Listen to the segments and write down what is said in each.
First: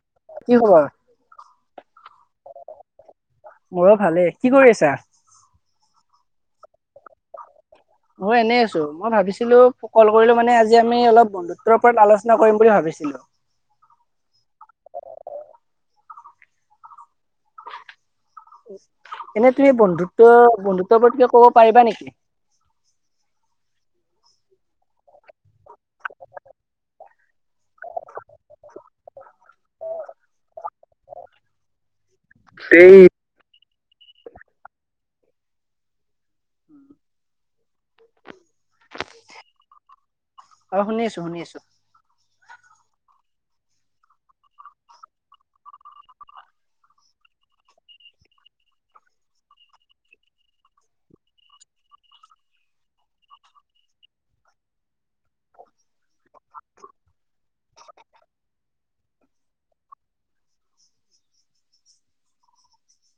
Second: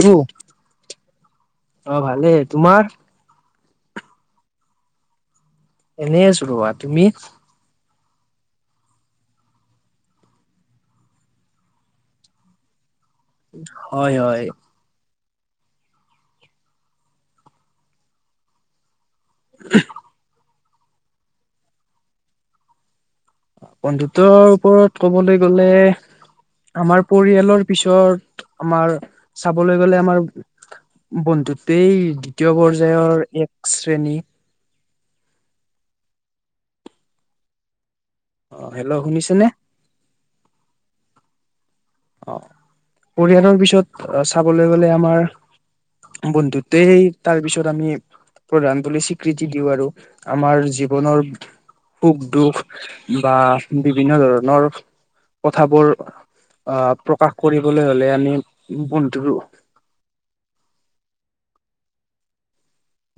আৰু কি খবৰ? অ' ভালে। তোমাৰ? মোৰো ভালে। কি কৰি আছা? এনে আছোঁ ৰবা! তুমি? ম‌ই এনেই আছোঁ, মই ভাবিছিলোঁ কল কৰিলোঁ মানে আজি আমি অলপ [unintelligible] ওপৰত আলোচনা কৰিম বুলি ভাবিছিলোঁ। হয় হয়। এনেই তুমি বন্ধুত্ব, বন্ধুত্ব ওপৰত কিবা ক'ব পাৰিবা নেকি? বন্ধুত্বৰ ওপৰত ক'বলৈ গ'লে আমাৰ পৰিয়ালৰ পিছৰ আমাৰ চাবলৈ গলে আমাৰ বন্ধুতেই দ্বিতীয় এই পৰ্যায়ৰ এক শ্ৰেণী। অ' হেল্লো'! শুনিছেনে? অ' শুনি আছোঁ শুনি আছোঁ। অ' পৰিয়ালৰ পিছত চাবলৈ গলে আমাৰ বন্ধুতেই তাৰপিছত আমি। প্ৰধান বুলি স্বীকৃতি দিওঁ আৰু আমাৰ জীৱনৰ সুখ-দুখ বা বিভিন্ন ধৰণৰ কথাবোৰ আ' প্ৰকাশ কৰিবলৈ হ'লে আমি বন্ধুৰ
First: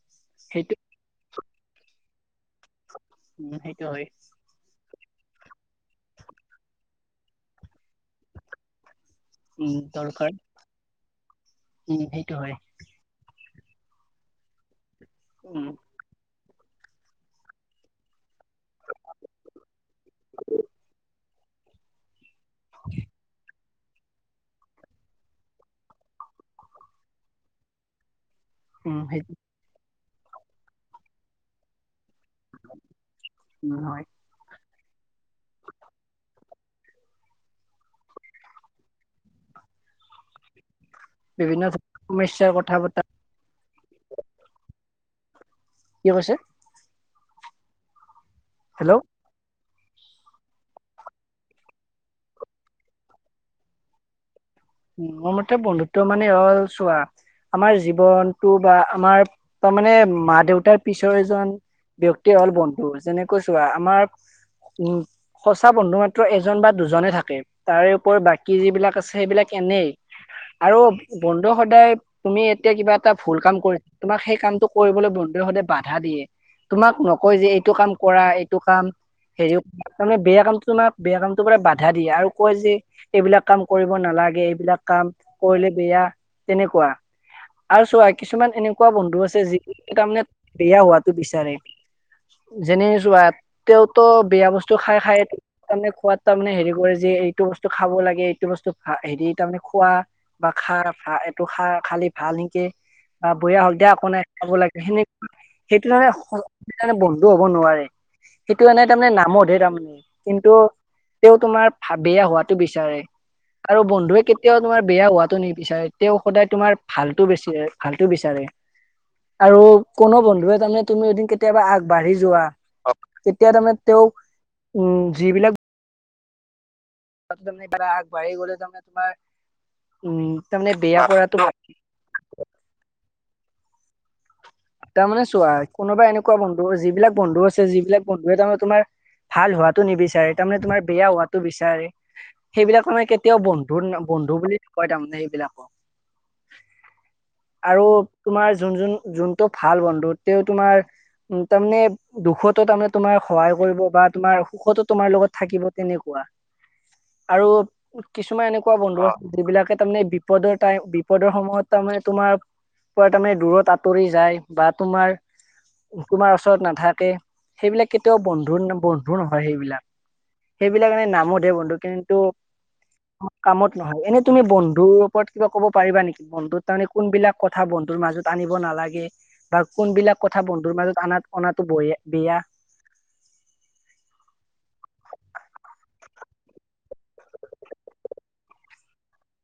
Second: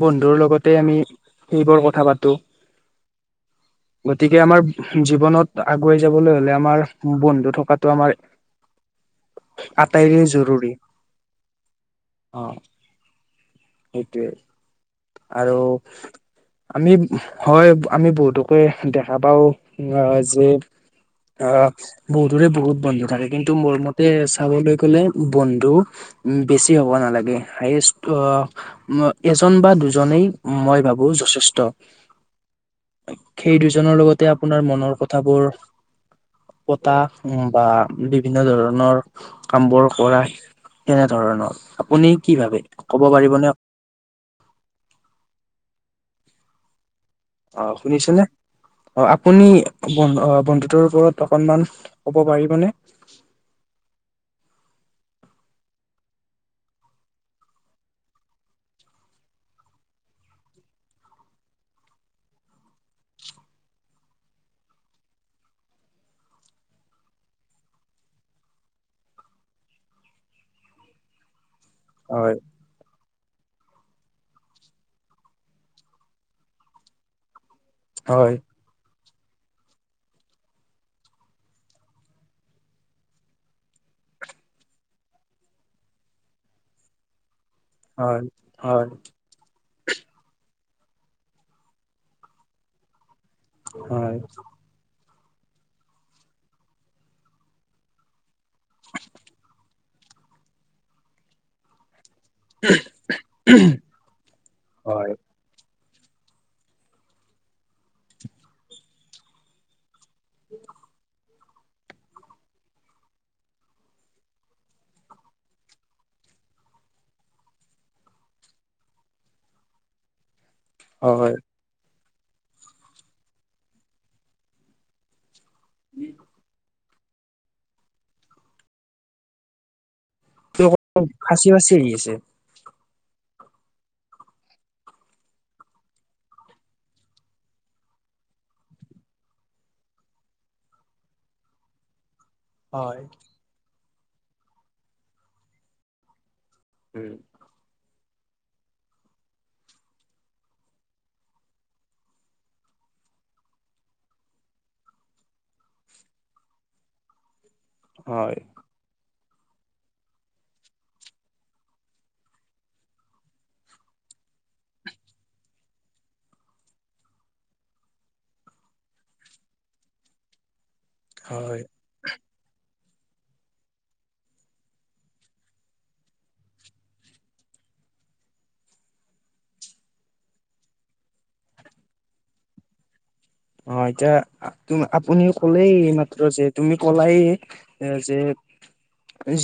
বন্ধুৰ লগতে সেইটো আমি সেইবোৰ কথা পাতো। উম সেইটো হয়। গতিকে আমাৰ জীৱনত আগুৱাই যাবলৈ হলে আমাৰ বন্ধু থকাতো আমাৰ উম আটাইৰে দৰকাৰ জৰুৰী। উম সেইটো অ হয়। সেইটোৱে, আৰু উম আমি হয়, আমি বহুতকে দেখা পাওঁ আহ যে। আ বহুতৰে বহুত বন্ধু থাকে, কিন্তু মোৰ মতে চাবলৈ গ'লে বন্ধু উম, বেছি হ'ব নালাগে। হায়েষ্ট উম আহ সেইটো এজন বা দুজনেই মই ভাবো যথেষ্ট। সেই উম দুজনৰ হয়। লগতে আপোনাৰ মনৰ কথাবোৰ পতা বা বিভিন্ন ধৰণৰ কামবোৰ কৰা। তেনে ধৰণৰ বিভিন্ন আপুনি কি সমস্যাৰ ভাবে? কথা পতা ক'ব পাৰিবনে আ কিয় কৈছে? অ' শুনিছেনে? হেল্ল' অ' আ আপুনি বন্ধু অ' বন্ধুত্বৰ ওপৰত অকণমান ক'ব পাৰিবনে? মোৰ মতে বন্ধুত্ব মানে হল চোৱা। আমাৰ জীৱনটো বা আমাৰ তাৰমানে মা, দেউতাৰ পিছৰ এজন ব্যক্তিয়ে হ'ল বন্ধু। যেনেকৈ চোৱা আমাৰ উম সঁচা বন্ধু মাত্ৰ এজন বা দুজনে থাকে। তাৰে ওপৰত বাকী যিবিলাক আছে সেইবিলাক এনেই। আৰু বন্ধু সদায় হয় তুমি- তেতিয়া কিবা এটা ভুল কাম কৰিছো, তোমাক সেই কামটো কৰিবলৈ বন্ধুৱে সদায় বাধা দিয়ে। তোমাক নকয় যে এইটো কাম কৰা হয় এইটো কাম। হেৰিও- তাৰমানে বেয়া কামটো তোমাৰ বেয়া কামটোৰ পৰা বাধা দিয়ে, আৰু কয় যে এইবিলাক কাম কৰিব নালাগ- গে এইবিলাক কাম কৰিলে বেয়া তেনেকুৱা। আৰু চোৱা হয় কিছুমান সেনেকুৱা হয় বন্ধু আছে যি- তাৰমানে বেয়া হোৱাটো বিচাৰে। যেনে চোৱা, - তেওঁতো হয় বেয়া বচ- টো খাই খাই তাৰমানে খোৱাত তাৰমানে হেৰি কৰে যে এইটো বস্তু খাব লাগে এইটো বস্তু খা। হেৰি তাৰমানে খোৱা- বা খা খা এইটো খা খালি- ভাল নেকি বা বেয়া হওক দিয়া একো নাই খাব লাগে। সেনেক- হয় সেইটো তাৰমানে বন্ধু হব নোৱাৰে। সেইটো মানে তাৰমানে নামতহে তাৰমানে। কিন্তু, তেওঁ তোমাৰ ভা বেয়া হোৱাটো বিচাৰে। আৰু বন্ধুৱে কেতিয়াও তোমাৰ বেয়া হোৱাতো নিবিচাৰে, তেওঁ সদায় তোমাৰ ভালতো বেচি ভালটো বিচাৰে। আৰু কোনো বন্ধুৱে তাৰমানে- তুমিও এদিন হয় কেতিয়াবা আগবাঢ়ি যোৱা, তেতিয়া তাৰমানে তেওঁ উম যিবিলাক- কি? তাত তামানে পুৰা আগবাঢ়ি গলে তাৰমানে তোমাৰ উম' তাৰমানে বেয়া কৰাটো- হি আছে। তাৰমানে চোৱা কোনোবা এনেকুৱা বন্ধু যিবিলাক বন্ধু আছে, যিবিলাক বন্ধুৱে তাৰমানে তোমাৰ- ভাল হোৱাটো নিবিচাৰে তাৰমানে তোমাৰ বেয়া হোৱাটো বিচাৰে। সেইবিলাক হয় মানে কেতিয়াও বন্ধু ন বন্ধু বুলি নকয় তাৰমানে সেইবিলাকক। উম' আৰু তোমাৰ যোন যোন যোনটো ভাল বন্ধু তেওঁ তোমাৰ উম তাৰমানে- দুখতো তাৰমানে তোমাৰ সহায় কৰিব বা তোমাৰ সুখতো তোমাৰ লগত থাকিব তেনেকুৱা। আৰু হয় কিছুমান এনেক- কোৱা বন্ধু, যিবিলাকে তাৰমানে বিপদৰ টাই বিপদৰ সময়ত তাৰমানে তোমাৰ- পৰা তাৰমানে দূৰত আঁতৰি যায় বা তোমাৰ- তোমাৰ ওচৰত নাথাকে, সেইবিলাক কেতিয়াও বন্ধুৰ বন্ধু নহয় সেইবিলাক। সেইবিলাক এনেই নামতহে হয় বন্ধু, কিন্তু- কামত নহয় এনেই তুমি বন্ধুৰ ওপৰত কিবা ক'ব পাৰিবা নেকি বন্ধুত তাৰমানে কোনবিলাক- কথা বন্ধুৰ মাজত আনিব নালাগে। বা কোনবিলাক কথা বন্ধুৰ মাজত অনা অনাতো বয়া বেয়া? অঁ এতিয়া আতুম আপুনিও ক'লেই এইমাত্ৰ যে, তুমি কলাই- এ যে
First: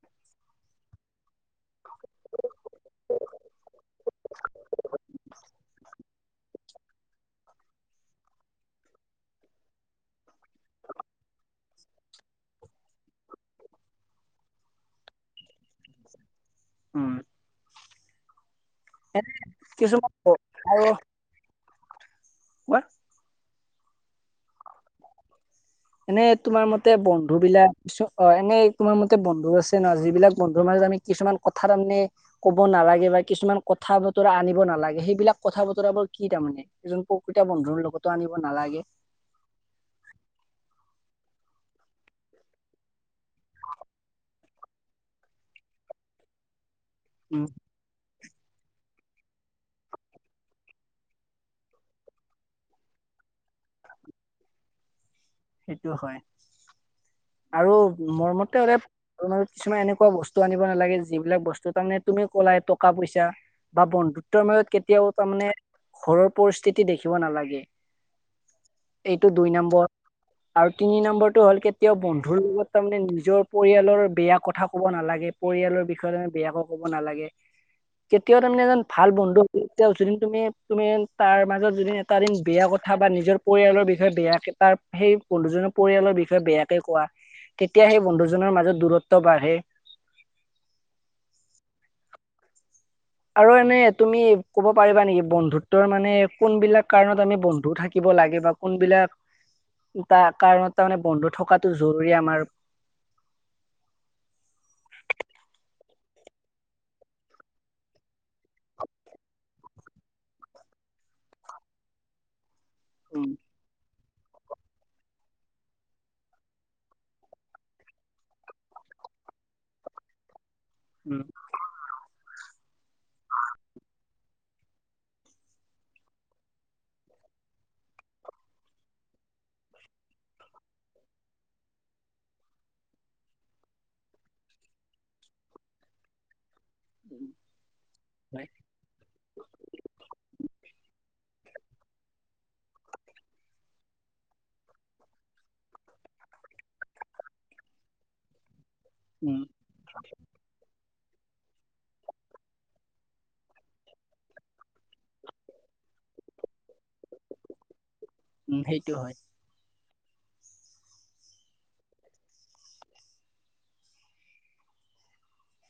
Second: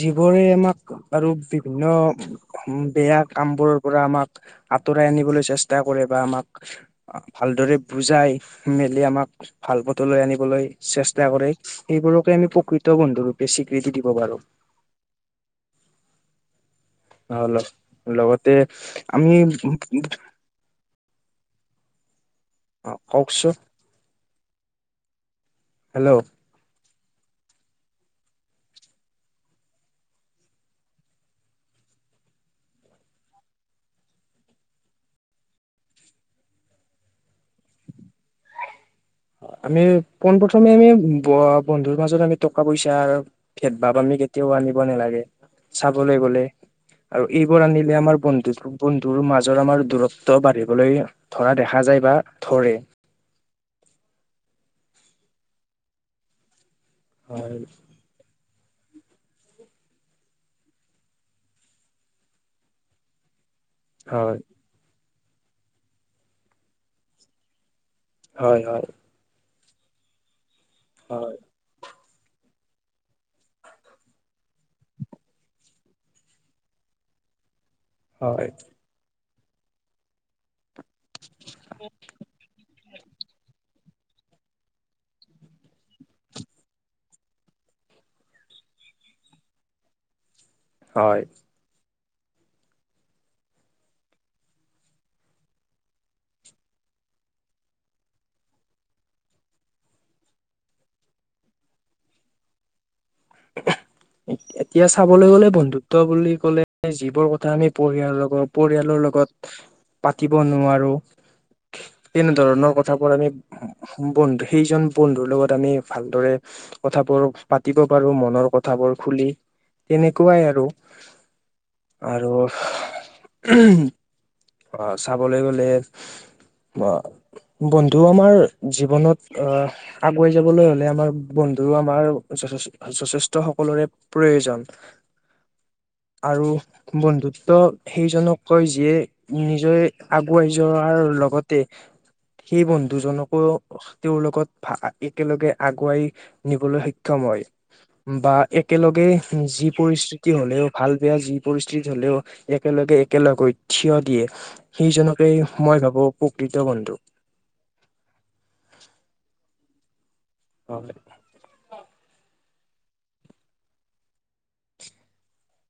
যিবোৰে আমাক আৰু বিভিন্ন- বেয়া কামবোৰৰ পৰা আমাক আঁতৰাই আনিবলৈ চেষ্টা কৰে বা আমাক- ভালদৰে বুজাই মেলি আমাক ভাল পথলৈ আনিবলৈ চেষ্টা কৰে। এইবোৰকে আমি প্ৰকৃত বন্ধুৰূপে স্বীকৃতি দিব পাৰো। উম' অঁ ল লগতে আমি- কিছুমান আৰু- অঁ, কওকচোন? হেল্ল' এনেই তোমাৰ মতে বন্ধু বিলাক- চু হয় নেই তোমাৰ মতে বন্ধু আছে ন, যিবিলাক বন্ধুৰ মাজত আমি কিছুমান কথা তামানে- ক'ব নালাগে বা কিছুমান কথা বতৰা আনিব নালাগে সেইবিলাক কথা বতৰাবোৰ কি তাৰমানে? এজন প্ৰকৃতা বন্ধুৰ লগতো আনিব নালাগে। আমি পোনপ্ৰথমে আমি ব বন্ধুৰ মাজত আমি টকা - পইচা ভেদ ভাৱ আমি কেতিয়াও আনিব নালাগে, চাবলৈ গলে। আৰু উম এইবোৰ আনিলে আমাৰ বন্ধুত বন্ধুৰ মাজৰ আমাৰ দূৰত্ব বাঢ়িবলৈ ধৰা দেখা যায় বা ধৰে। সেইটো হয় হয় আৰু মোৰ মতে হলে [unintelligible] এনেকুৱা বস্তু আনিব নালাগে যিবিলাক বস্তু তাৰমানে তুমি কলাই টকা - পইচা বা হয় বন্ধুত্বৰ মাজত কেতিয়াও তাৰমানে ঘৰৰ পৰিস্থিতি দেখিব নালাগে। হয়- হয়। এইটো দুই নম্বৰ আৰু তিনি হয় নম্বৰটো হ'ল কে তিয়াও বন্ধুৰ লগত তাৰমানে নিজৰ পৰিয়ালৰ বেয়া কথা ক'ব নালাগে, পৰিয়ালৰ বিষয়ে বেয়া ক কব নালাগে, কেতিয়াও হয় তাৰমানে এজন ভাল বন্ধু [unintelligible] তুমি তুমি তাৰ মাজত যদি এটা দিন বেয়া কথা বা নিজৰ পৰিয়ালৰ বিষয়ে বেয়াকে তাৰ সেই বন্ধুজনৰ পৰিয়ালৰ বিষয়ে বেয়াকে কোৱা তেতিয়া সেই বন্ধুজনৰ মাজত দূৰত্ব বাঢ়ে। হয়। আৰু এনে তুমি কব পাৰিবা নেকি? বন্ধুত্বৰ মানে কোনবিলাক কাৰণত আমি বন্ধু থাকিব লাগে বা কোনবিলাক ও তা কাৰণত তাৰ মানে বন্ধু থকাটো জৰুৰী আমাৰ? [inaudible] এত এতিয়া চাবলৈ গ'লে, বন্ধুত্ব বুলি ক'লে যিবোৰ কথা আমি পৰিয়াল লগত পৰিয়ালৰ লগত পাতিব নোৱাৰো তেনে ধৰণৰ কথাবোৰ আমি উম বন্ধু সেইজন বন্ধুৰ লগত আমি ভালদৰে কথাবোৰ পাতিব পাৰো মনৰ কথাবোৰ খুলি তেনেকুৱাই আৰু। উম। আৰু উহ, আহ চাবলৈ গলে বা বন্ধু আমাৰ জীৱনত আহ আগুৱাই যাবলৈ হলে আমাৰ বন্ধু আমাৰ যথেষ যথেষ্ট সকলোৰে প্ৰয়োজন আৰু বন্ধুত্ব সেইজনক হয় কয় যিয়ে নিজে আগুৱাই যোৱাৰ লগতে সেই বন্ধুজনকো তেওঁৰ লগত ভা একেলগে আগুৱাই নিবলৈ সক্ষম হয়। বা একেলগে উম যি পৰিস্থিতি হলেও ভাল বেয়া যি পৰিস্থিতি হলেও একেলগে একেলগ হৈ থিয় দিয়ে। সিজনকেই মই ভাবোঁ প্ৰকৃত বন্ধু। উম, সেইটো হয়। হয়।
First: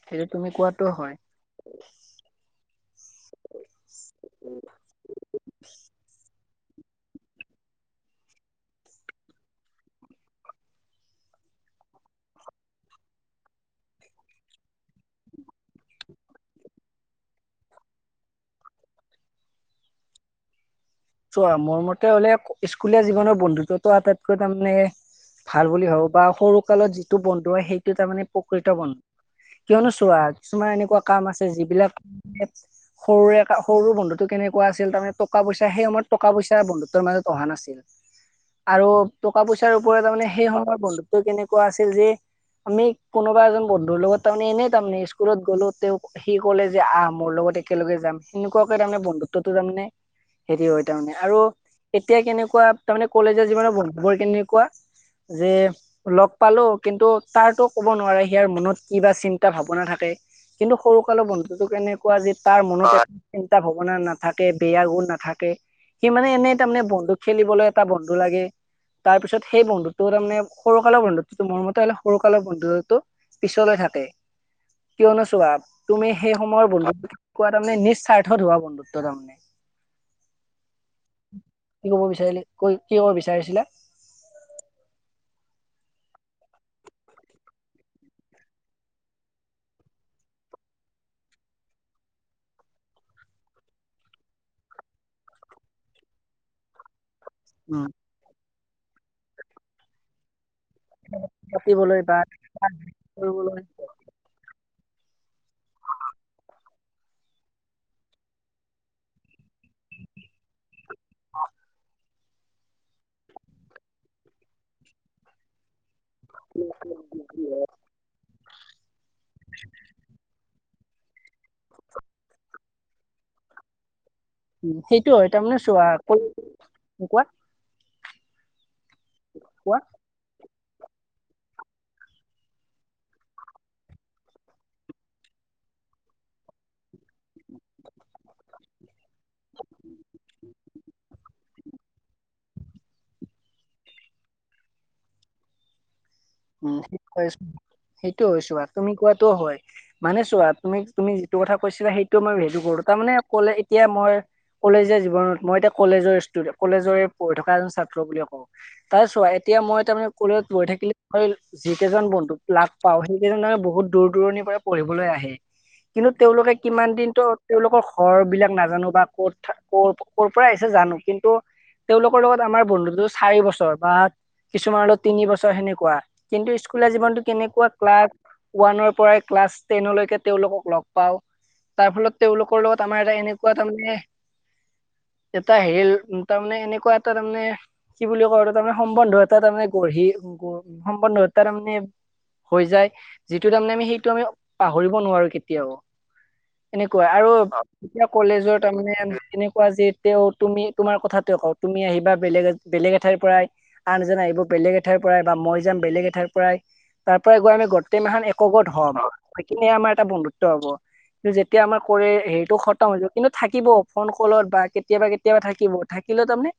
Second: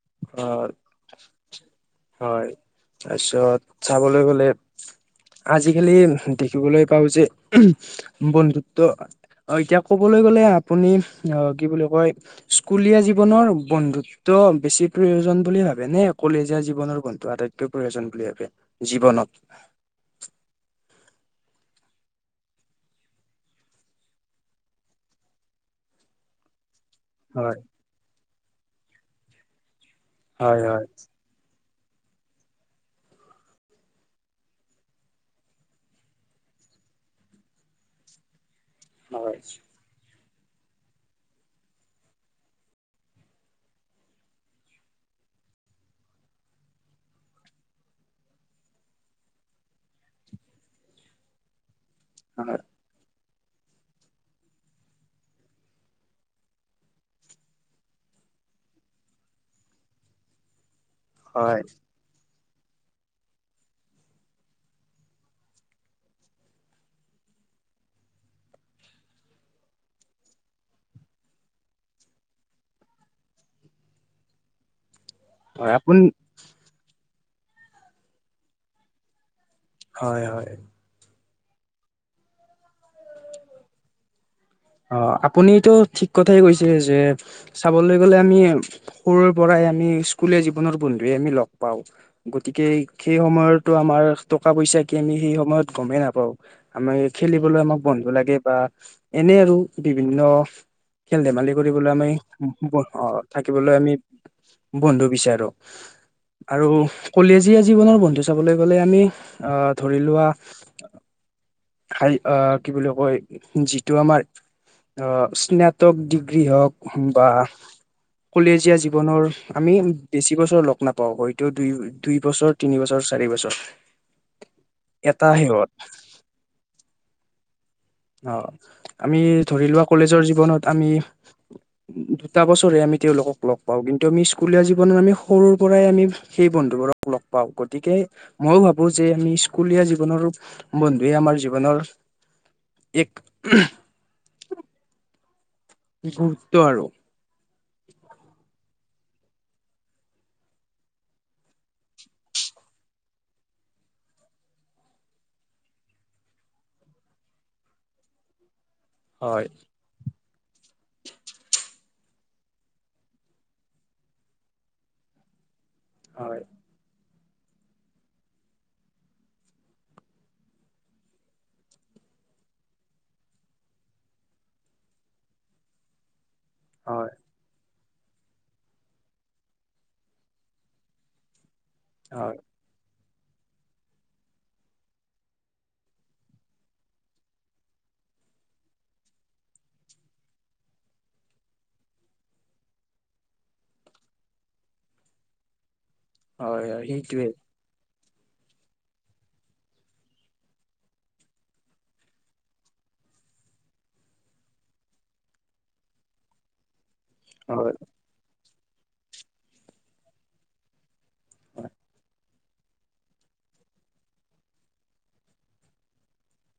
সেইটো অ, তুমি কোৱাটো হয়। হয় তাৰপিছত চাবলৈ গ'লে আজিকালি দেখিবলৈ পাওঁ যে উহম বন্ধুত্ব অ, এতিয়া কবলৈ গলে আপুনি অ, কি বুলি কয় স্কুলীয়া জীৱনৰ বন্ধুত্ব বেছি প্ৰয়োজন বুলি ভাবে নে কলেজীয়া জীৱনৰ বন্ধু আটাইতকৈ প্ৰয়োজন বুলি ভাবে জীৱনত? চোৱা, মোৰ মতে হলে স্কুলীয়া জীৱনৰ বন্ধুত্বটো আটাইতকৈ তাৰমানে ভাল বুলি ভাবো বা সৰু কালত যিটো বন্ধু হয় সেইটো তাৰমানে প্ৰকৃত বন কিয়নো চোৱা, হয় কিছুমান হয় এনেকুৱা কাম আছে যিবিলাক সৰুৰে কা সৰু বন্ধুটো কেনেকুৱা আছিল তাৰমানে টকা - পইচ সেই সময়ত টকা পইচা বন্ধুত্বৰ মাজত অহা নাছিল আৰু হয় টকা পইচাৰ- তাৰমানে সেই সময়ৰ বন্ধুত্ব কেনেকুৱা আছিল যে- আমি কোনোবা এজন বন্ধুৰ লগত তাৰমানে এনেই তাৰমানে স্কুলত গ'লো, তেওঁ- সি ক'লে যে আহ মোৰ লগত একেলগে যাম, সেনেকুৱাকে তাৰমানে বন্ধুত্বটো তাৰমানে- হেৰি হয় তাৰমানে আৰু এতিয়া হয় কেনেকুৱা তাৰমানে কলেজীয়া জীৱনৰ বন্ধুবোৰ কেনেকুৱা- যে- লগ পালো কিন্তু তাৰ ত ক'ব নোৱাৰে, সিয়াৰ মনত কি বা চিন্তা -ভাৱনা থাকে। কিন্তু সৰু কালৰ হয় বন্ধুতটো কেনে- কোৱা তাৰ এক চিন্তা ভাৱনা নাথাকে, বেয়া গুণ নাথাকে, - সি মানে এনে তাৰমানে বন্ধু খেলিবলৈ এটা বন্ধু লাগে। তাৰপিছত সেই বন্ধুটো তাৰ মানে সৰুকালৰ বন্ধুটো, মোৰ মতে হলে সৰুকালৰ বন্ধুটো- পিছলৈ থাকে। কিয় নো চোৱা হয় আপোন তুমি সেই সময়ৰ বন্ধুত্ব কোৱা তাৰমানে নিস্বাৰ্থত হোৱা বন্ধুত্ব তাৰমানে। হয়, হয়। কি কব বিচাৰিলি, ক কি ক'ব বিচাৰিছিলা? অঁ, আপুনিটো ঠিক কথাই কৈছে যে- চাবলৈ গলে আমি সৰুৰে পৰাই আমি স্কুলীয়া জীৱনৰ বন্ধুৱে আমি লগ পাওঁ। গতিকে সেই সময়তো আমাৰ টকা পইচা কি আমি সেই সময়ত গমেই নাপাওঁ। আমাক খেলিবলৈ আমাক উম, বন্ধু লাগে বা- এনেই আৰু বিভিন্ন খেল ধেমালি কৰিবলৈ পাতিবলৈ আমি, বা কৰিবলৈ থাকিবলৈ আমি- বন্ধু বিচাৰোঁ। আৰু কলেজীয়া জীৱনৰ বন্ধু চাবলৈ গলে আমি আহ ধৰি লোৱা- অঁ। হাই কি বুলি কয় যিটো আমাৰ অঁ স্নেপ- টো ডিগ্ৰী হওঁক বা কলেজীয়া - জীৱনৰ আমি বেছি বছৰ লগ নাপাওঁ, হয়তো দুই দুই বছৰ, তিনি বছৰ, চাৰি বছৰ। উম, সেইটো এটা হয় তাৰমানে শেহত চোৱা ক কোৱা? অঁ, আমি ধৰি কোৱা লোৱা কলেজৰ জীৱনত আমি- [inaudible] দুটা বছৰে আমি তেওঁওলোকক লগ পাওঁ কিন্তু আমি স্কুলীয়া জীৱনত আমি সৰুৰ পৰাই আমি- সেই বন্ধুবোৰক লগ পাওঁ। গতিকে- মইয়ো ভাবো যে আমি স্কুলীয়া জীৱনৰ বন্ধুৱে আমাৰ জীৱনৰ- এক- গু- উম, সেইটোও হয়, চোৱা তুমি কোৱাতটোও হয়। মানে চোৱা তুমি তুমি যিটো কথা কৈছিলা সেইটো মই হেৰি কৰো তাৰমানে ক'লে এতিয়া মই- কলেজীয়া জীৱনত মই এতিয়া কলেজৰ ষ্টুেট কলেজৰে পঢ়ি থকা এজন ছাত্ৰ বুলিয়ে কওঁ। তাৰ চোৱা হয় এতিয়া মই তাৰমানে কলেজত গৈ থাকিলে- হয় যি কেইজন বন্ধুক লাভ পাওঁ সেই কেইজন মানে বহুত দূৰ দূৰণিৰ পঢ়িবলৈ আহে। কিন্তু হয় তেওঁলোকে- কিমান দিনতো তেওঁলোকৰ ঘৰ বিলাক নাজানো বা ক'ত ক' ক'ৰ পৰা আহিছে জানো কিন্তু- তেওঁলোকৰ লগত আমাৰ বন্ধুতো চাৰি বছৰ বা কিছুমানৰ লগত তিনি বছৰ সেনে- কোৱা, কিন্তু স্কুলৰ হয় জীৱনতটো কেনেকুৱা? ক্লাছ ওৱানৰ পৰাই ক্লাছ টেনলৈকে তেওঁলোকক লগ- পাওঁ। তাৰ ফলত হয় তেওঁলোকৰ লগত আমাৰ এটা এনেকুৱা তাৰ মানে- এটা হেল তাতমানে এনেকুৱা এটা তাৰ মানে কি বুলি কয় আৰু তাৰমানে সম্বন্ধ এটা তাৰমানে গঢ়ি উ সম্বন্ধ এটা তাৰমানে হৈ যায় যিটো তাৰমানে আমি সেইটো আমি পাহৰিব নোৱাৰো কেতিয়াও। হয় হয় এনেকুৱা সেইটোৱে আৰু এতিয়া কলেজৰ তাৰমানে এনেকুৱা যে তুমি তোমাৰ কথাটোৱে কওঁ, তুমি আহিবা বেলেগ এজ বেলেগ এঠাইৰ পৰাই আন এজন আহিব, বেলেগ এঠাইৰ পৰাই বা মই যাম বেলেগ এঠাইৰ পৰাই। তাৰ পৰাই গৈ আমি হয় গোটেই মাহ এক গোট হম, সেইখিনিয়ে আমাৰ এটা বন্ধুত্ব হ'ব। কিন্তু যেতিয়া আমাৰ কৰি হেৰিটো খত ম হৈ যাব। কিন্তু থাকিব ফোন কলত বা কেতিয়াবা কেতিয়াবা থাকিব। থাকিলেও তাৰমানে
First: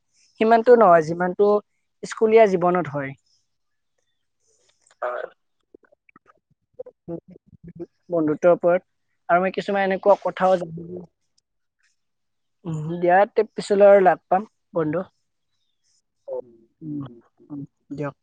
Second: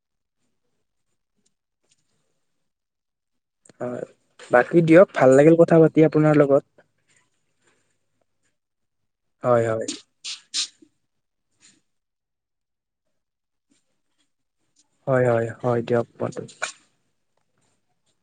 সিমানতটো নহয় যিমানতটো স্কুলীয়া জীৱনত হয়। হয়। বাকী দিয়ক ভাল লাগিল কথা পাতি আপোনাৰ লগত। বন্ধুত্বৰ ওপৰত, আৰু আমি হয় কিছুমান হয় এনেকুৱা কথা দিয়া পিছলৈ আৰু লগ পাম। হয়, হয়, হয় দিয়ক পাতো। উম দিয়ক।